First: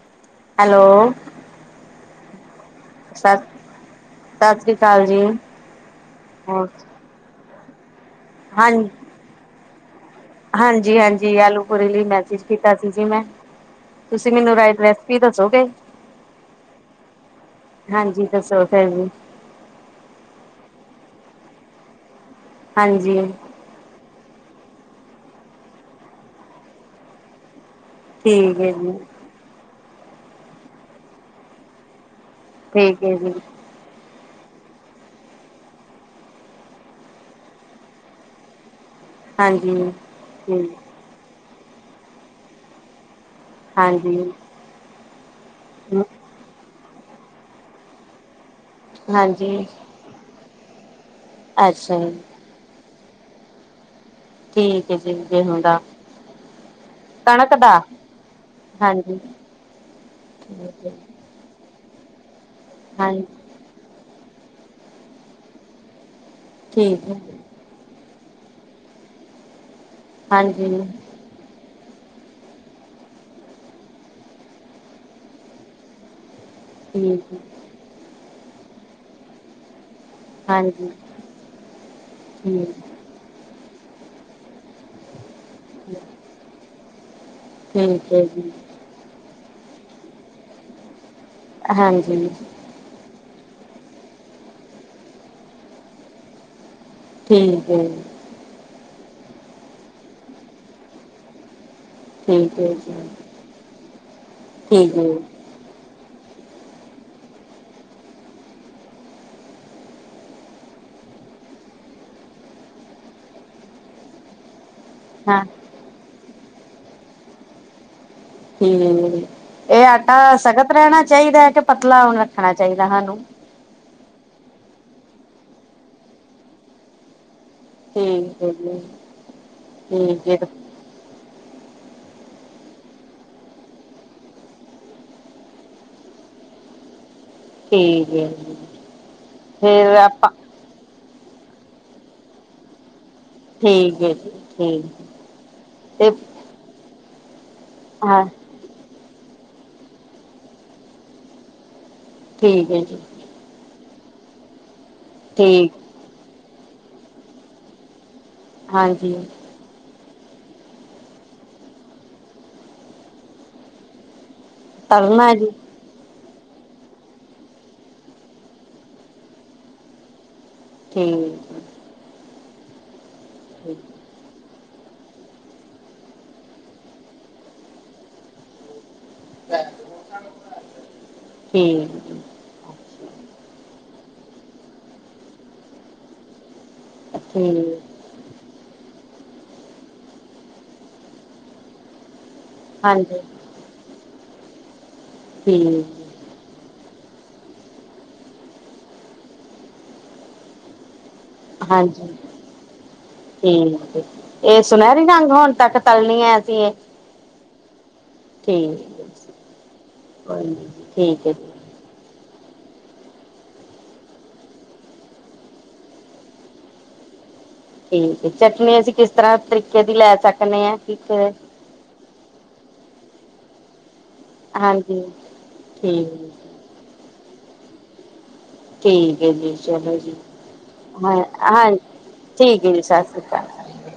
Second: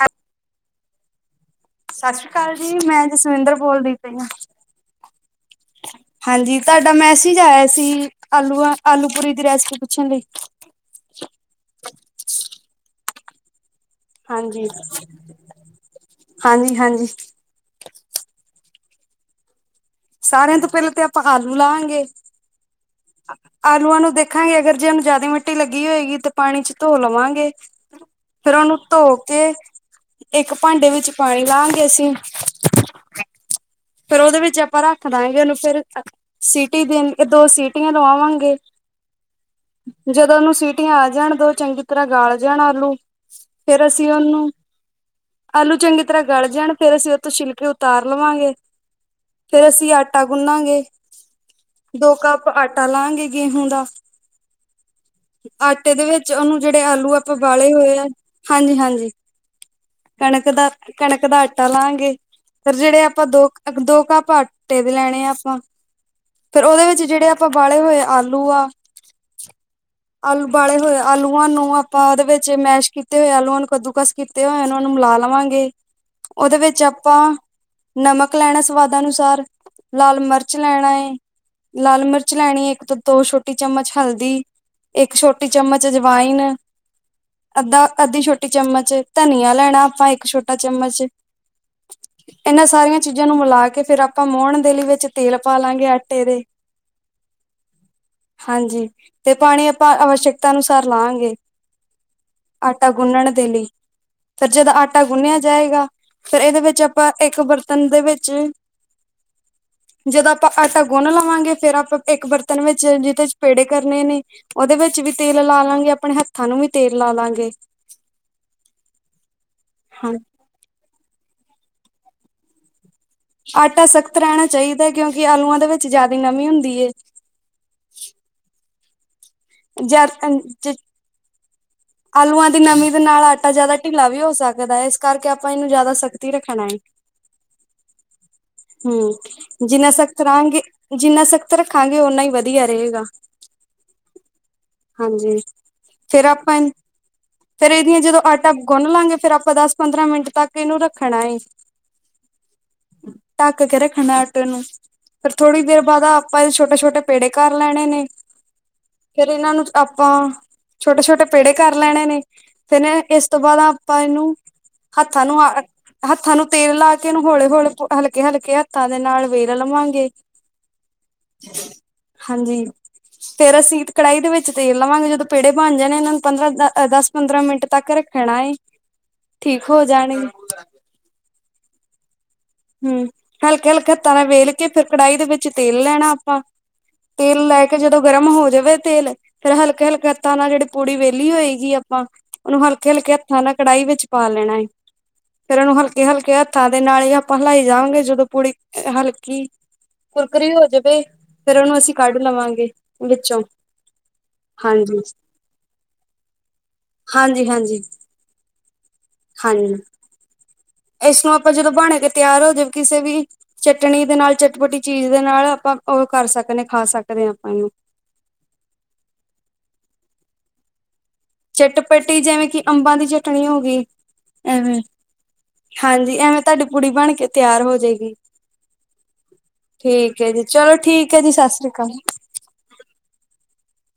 ਹਾਂ ਹੈਲੋ। ਸਤਿ ਸ੍ਰੀ ਅਕਾਲ ਜੀ ।ਮੈਂ ਜਸਵਿੰਦਰ ਸਤਿ ਬੋਲਦੀ ਪਈ ਹਾਂ। ਸ੍ਰੀ ਅਕਾਲ ਜੀ, ਹਾਂਜੀ। ਤੁਹਾਡਾ ਮੈਸੇਜ ਆਇਆ। ਸੀ ਆਲੂਆਂ ਆਲੂ ਪੂਰੀ ਦੀ ਰੈਸਪੀ ਪੁੱਛਣ ਲਈ। ਹਾਂ-ਹਾਂਜੀ, ਹਾਂਜੀ ਆਲੂ-ਪੂਰੀ ਲਈ ਮੈਸੇਜ ਕੀਤਾ ਸੀ ਜੀ ਮੈਂ। ਤੁਸੀਂ ਮੈਨੂੰ ਰ ਹਾਂਜੀ ਰੈਸਪੀ ਦੱਸੋਗੇ ਹਾਂਜੀ ਹਾਂਜੀ ਹਾਂਜੀ। ਦਸੋ ਹੂੰ। ਸਾਰਿਆਂ ਤੋਂ ਪਹਿਲਾਂ ਤੇ ਆਪਾਂ ਆਲੂ ਲਾਂਗੇ ਹਾਂਜੀ ਆਲੂਆਂ ਨੂੰ ਦੇਖ ਦੇਖਾਂਗੇ ਅਗਰ ਜੇ ਉਹਨੂੰ ਜ਼ਿਆਦਾ ਮਿੱਟੀ ਲੱਗੀ ਹੋਏਗੀ। ਤੇ ਪਾਣੀ ਚ ਧੋ ਲਵਾਂਗੇ। ਫੇਿਰ ਠੀਕ ਹੈ ਉਹਨੂੰ ਜੀ, ਧੋ ਕੇ ਇੱਕ ਭਾਂਡੇ ਵਿੱਚ ਪਾਣੀ ਲਾਾਂਗੇ ਅਸੀਂ ਠੀਕ ਹੈ ਜੀ, ਫੇਰ ਉਹਦੇ ਵਿੱਚ ਆਪਾਂ ਰੱਖ ਦਾਂਗੇ ਉਹਨੂੰ ਫੇਰ ਸੀਟੀ ਦੇਣ ਦੋ ਸੀਟੀਆਂ ਲਵਾਵਾਂਗੇ। ਹਾਂਜੀ। ਜਦੋਂ ਉਹਨੂੰ ਠੀਕ, ਸੀਟੀਆਂ ਆ ਜਾਣ ਦੋ ਚੰਗੀ ਤਰ੍ਹਾਂ ਗਾਲ ਜਾਣ ਆਲੂ ਫੇਰ ਅਸੀਂ ਹਾਂਜੀ, ਉਹਨੂੰ ਆਲੂ ਚੰਗੀ ਤਰ੍ਹਾਂ ਗਲ ਜਾਣ ਫੇਰ ਅਸੀਂ ਉਹ ਤੋਂੋਂ ਛਿਲਕੇ ਉਤਾਰ ਲਵਾਂਗੇ। ਹਾਂਜੀ। ਗੁੰਨਾਗੇ ਅੱਛਾ ਦੋ ਜੀ, ਕੱਪ ਆਟਾ ਲਾਂਗੇ ਗੇਹੂੰ ਦਾ। ਠੀਕ ਏ। ਆਟੇ ਦੇ ਵਿੱਚ ਉਹਨੂੰ ਜਿਹੜੇ ਆਲੂ ਆਪਾਂ ਕਣਕ ਦਾ, ਬਾਲੇ ਹੋਏ ਆ ਹਾਂਜੀ ਹਾਂਜੀ। ਕਣਕ ਦਾ ਠੀਕ ਹੈ, ਕਣਕ ਦਾ ਆਟਾ ਲਾਂਗੇ। ਫ ਜਿਹੜੇ ਹਾਂਜੀ ਆਪਾਂ ਦੋ--ਦੋ ਕੱਪ ਆਟੇ ਦੇ ਲੈਣੇ ਆ ਆਪਾਂ ਫਿਰ ਉਹਦੇ ਵਿੱਚ ਠੀਕ ਹੈ, ਜਿਹੜੇ ਆਪਾਂ ਬਾਲੇ ਹੋਏ ਆ ਆਲੂ ਆ। ਆਲੂ ਬਾਲੇ ਹਾਂਜੀ ਹੋਏ ਆਲੂਆਂ ਨੂੰ ਆਪਾਂ ਉਹਦੇ ਵਿੱਚ ਮੈਸ਼ ਕੀਤੇ ਹੋਏ ਆਲੂਆਂ ਨੂੰ ਕੱਦੂਕਸ ਕੀਤੇ ਹੋਏ ਉਹ ਨੂੰ ਮਿਲਾ ਲਵਾਂਗੇ। ਉਹਦੇ ਵਿੱਚ ਆਪਾਂ ਠੀਕ, ਹੈ, ਨਮਕ ਲੈਣਾ ਸਵਾਦ ਅਨੁਸਾਰ- ਲਾਲ ਮਿਰਚ ਹਾਂਜੀ ਲੈਣਾ ਹੈ ਲਾਲ ਮਿਰਚ ਲੈਣੀ ਹੈ ਠੀਕ, ਇੱਕ ਤੋਂ ਦੋ ਛੋਟੀ ਚਮਚ ਹਲਦੀ, ਇੱਕ ਛੋਟੀ ਚਮਚ ਅਜਵਾਇਨ ਠੀਕ ਅੱਧਾ-ਅੱਧੀ ਹੈ ਛੋਟੀ ਜੀ। ਚਮਚ ਧਨੀਆ ਲੈਣਾ ਆਪਾਂ ਇੱਕ ਛੋਟਾ ਚਮਚ- ਹਾਂਜੀ। ਦੂਜਿਆਂ ਨੂੰ ਮਿਲਾ ਕੇ ਫੇਿਰ ਆਪਾਂ ਮੋਣ ਦੇ ਲਈ ਵਿੱਚ ਤੇਲ ਪਾ ਲਾਂਗੇ ਆਟੇ ਦੇ- ਠੀਕ ਏ। ਹਾਂਜੀ ਤੇ ਪਾਣੀ ਆਪਾਂ ਅਵਸ਼ਕਤਾ ਅਨੁਸਾਰ ਲਾਂਗੇ। ਠੀਕ ਹੈ ਆਟਾ ਜੀ ਗੁੰਨਣ ਦੇ ਲਈ ਫੇਰ ਜਦੋਂ ਠੀਕ ਆਟਾ ਗੁੰਨਿਆ ਹੈ ਜਾਏਗਾ। ਫਿਰ ਇਹਦੇ ਵਿੱਚ ਆਪਾਂ ਇੱਕ ਬਰਤਨ ਦੇ ਵਿੱਚ- ਜਦੋਂ ਆਪਾਂ ਆਟਾ ਗੁੰਨ ਲਾਵਾਂਗੇ ਫੇਰ ਆਪਾਂ ਇੱਕ ਬਰਤਨ ਵਿੱਚ ਜਿਹਦੇ ਚ ਪੇੜੇ ਕਰਨੇ ਨੇ- ਉਹਦੇ ਵਿੱਚ ਵੀ ਹਾਂ ਤੇਲ ਲਾ ਲਾਂਗੇ ਆਪਣੇ ਹੱਥਾਂ ਨੂੰ ਵੀ ਤੇਲ ਲਾਲਾਂਗੇ। ਹੂੰ, ਇਹ ਹਾਂ ਆਟਾ ਸਖਤ ਰਹਿਣਾ ਚਾਹੀਦਾ ਹੈ ਕਿ ਪਤਲਾ ਰੱਖਣਾ ਚਾਹੀਦਾ ਸਾਨੂੰ- ਆਟਾ ਸਖਤ ਰਹਿਣਾ ਚਾਹੀਦਾ ।ਕਿਉਂਕਿ ਆਲੂਆਂ ਦੇ ਵਿੱਚ ਜਿਆਦਾ ਨਮੀ ਹੁੰਦੀ ਏ। ਠੀਕ। ਜੀ ਠੀਕ ਜਾਰਖੰ ਹੈ [unintelligible] ਆਲੂਆਂ ਦੀ ਨਮੀ ਦੇ ਨਾਲ, ਆਟਾ ਜਿਆਦਾ ਢਿੱਲਾ ਵੀ ਹੋ ਸਕਦਾ ਹੈ। ਇਸ ਕਰਕੇ ਆਪਾਂ ਇਹਨੂੰ ਜ਼ਿਆਦਾ, ਸਖਤ ਹੀ ਰੱਖਣਾ ਹੈ। ਠੀਕ ਹੈ ਜੀ ਹੂੰ, ਜਿੰਨਾ ਫੇਰ ਸਖਤ ਆਪਾਂ ਰਹਾਂਗੇ, ਜਿੰਨਾ ਸਖ਼ਤ! ਰੱਖਾਂਗੇ ਓਨਾਂ ਹੀ ਵਧੀਆ ਰਹੇਗਾ। ਠੀਕ ਹੈ ਜੀ ਠੀਕ ਹਾਂਜੀ, ਤੇ ਫਿਰ ਆਪਾਂ ਫੇਰ ਇਹਦੀਆਂ ਜਦੋਂ ਹਾਂ ਆਟਾ ਗੁੰਨ ਲਾਂਗੇ? ਫਿਰ ਆਪਾਂ ਦਸ ਪੰਦਰਾਂ ਮਿੰਟ ਤੱਕ ਇਹਨੂੰ ਰੱਖਣਾ ਹੈ। ਠੀਕ ਹੈ ਜੀ! ਗੁਨਨਾ ਹੈ ਆਟੇ ਨੂੰ। ਫਿਰ ਥੋੜੀ ਠੀਕ ਦੇਰ ਬਾਅਦ ਆਪਾਂ ਛੋਟੇ-ਛੋਟੇ ਪੇੜੇ ਕਰ ਲੈਣੇ ਨੇ। ਹਾਂਜੀ ਫਿਰ ਇਹਨਾਂ ਨੂੰ ਆਪਾਂ, ਛੋਟੇ-ਛੋਟੇ ਪੇੜੇ ਕਰ ਲੈਣੇ ਨੇ, ਫਿਨ ਇਸ ਤੋਂ ਬਾਅਦ ਆਪਾਂ ਇਹਨੂੰ ਹੱਥਾਂ ਤਲਣਾ ਨੂੰ, ਜੀ ਆ ਹੱਥਾਂ ਨੂੰ, ਤੇਲ ਲਾ ਕੇ ਉਹਨੂੰ ਹੌਲੀ-ਹੌਲੀਹਲਕੇ ਹਲਕੇ ਹੱਥਾਂ ਦੇ ਨਾਲ ਵੇਰ ਲਵਾਂਗੇ? ਠੀਕ ਹੈ? ਫਿਰ ਅਸੀਂ ਕੜਾਹੀ ਦੇ ਵਿੱਚ ਤੇਲ ਲਵਾਂਗੇ, ਜਦੋਂ ਪੇੜੇ ਬਣ ਜਾਣੇ ਇਹਨਾਂ ਨੂੰ? ਪੰਦਰਾਂ ਦਸ ਪੰਦਰਾਂ ਮਿੰਟ ਤੱਕ ਰੱਖਣਾ ਐ। ਠੀਕ ਹੋ ਜਾਣਗੇ। ਠੀਕ! ਹੂੰ ਹਲਕੇ-ਹਲਕੇ ਹੱਥਾਂ ਨਾਲ ਵੇਲ ਕੇ, ਫਿਰ ਕੜਾਹੀ ਦੇ ਵਿੱਚ ਤੇਲ ਲੈਣਾ ਆਪਾਂ। ਤੇਲ ਲੈ ਕੇ ਠੀਕ ਜਦੋਂ, ਗਰਮ ਹੋ ਜਾਵੇ ਤੇਲ, ਫਿਰ ਹਲਕੇ- ਹਲਕੇ ਹੱਥਾਂ ਨਾਲ ਜਿਹੜੀ ਪੂੜੀ ਵਿਹਲੀ ਹੋਏਗੀ ਆਪਾਂ ਉਹਨੂੰ ਹਲਕੇ- ਹਲਕੇ ਹਾਂਜੀ ਹੱਥਾਂ ਨਾਲ ਕੜਾਹੀ ਵਿੱਚ ਪਾ ਲੈਣਾ ਹੈ। ਫਿਰ ਉਹਨੂੰ ਠੀਕ ਹਲਕੇ-ਹਲਕੇ ਹੱਥਾਂ ਦੇ ਨਾਲ ਹੀ, ਆਪਾਂ ਹਿਲਾਈ ਜਾਵਾਂਗੇ, ਜਦੋਂ ਪੂੜੀ ਹਲਕੀ ਕੁੁਰਕਰੀ ਹੋ ਜਾਵੇ। ਫੇਰ ਉਹਨੂੰ ਅਸੀਂ ਹਾਂਜੀ! ਕੱਢ ਲਵਾਂਗੇ ਵਿੱਚੋਂ ਠੀਕ ਹੈ। ਇਹ ਹਾਂਜੀ ਸੁਨਹਿਰੀ ਰੰਗ ਹੋਣ ਤੱਕ ਤਲਣੀ ਹੈ? [unintelligible] ਹਾਂਜੀ-ਹਾਂਜੀ, ਠੀਕ ਹੈ ਜੀ! ਕੋਈ ਨਾ? ਇਸ ਨੂੰ ਆਪਾਂ ਜਦੋਂ ਬ ਬਣ ਕੇ ਤਿਆਰ ਹੋ ਜਾਵੇ। ਕਿਸੇ ਵੀ ਚਟਣੀ ਦੇ ਨਾਲ, ਚਟਪਟੀ ਚੀਜ਼ ਦੇ ਨਾਲ, ਆਪਾਂ ਉਹ ਕਰ ਸਕਦੇ ਖਾ। ਸਕਨੇ ਹਾਂ। ਇਹਨੂੰ ਠੀਕ! ਚਟਨੀ ਅਸੀਂ ਕਿਸ ਤਰ੍ਹਾਂ ਤਰੀਕੇ ਦੀ ਲੈ ਸਕਨੇ ਹਾਂ। ਠੀਕ ਹੈ ਚਟਪਟੀ, ਜਿਵੇਂ ਕਿ ਅੰਬਾਂ ਦੀ ਚਟਣੀ ਹੋ ਗਈ। ਐਵੇਂ? ਹਾਂਜੀ ਹਾਂਜੀ ਐਵੇਂ ਠੀਕ ਤੁਹਾਡੀ ਪੁੜੀ ਬਣ ਕੇ ਤਿਆਰ ਹੋ ਜਾਏਗੀ। ਠੀਕ ਹੈ ਜੀ, ਚਲੋ ਜੀ। ਠੀਕ ਹੈ ਚਲੋ ਠੀਕ ਹੈ ਜੀ ਸਤਿ ਸ੍ਰੀ ਹਾਂ-ਹਾਂ ਅਕਾਲ ਠੀਕ ਹੈ ਜੀ। ਸਤਿ ਸ੍ਰੀ ਅਕਾਲ।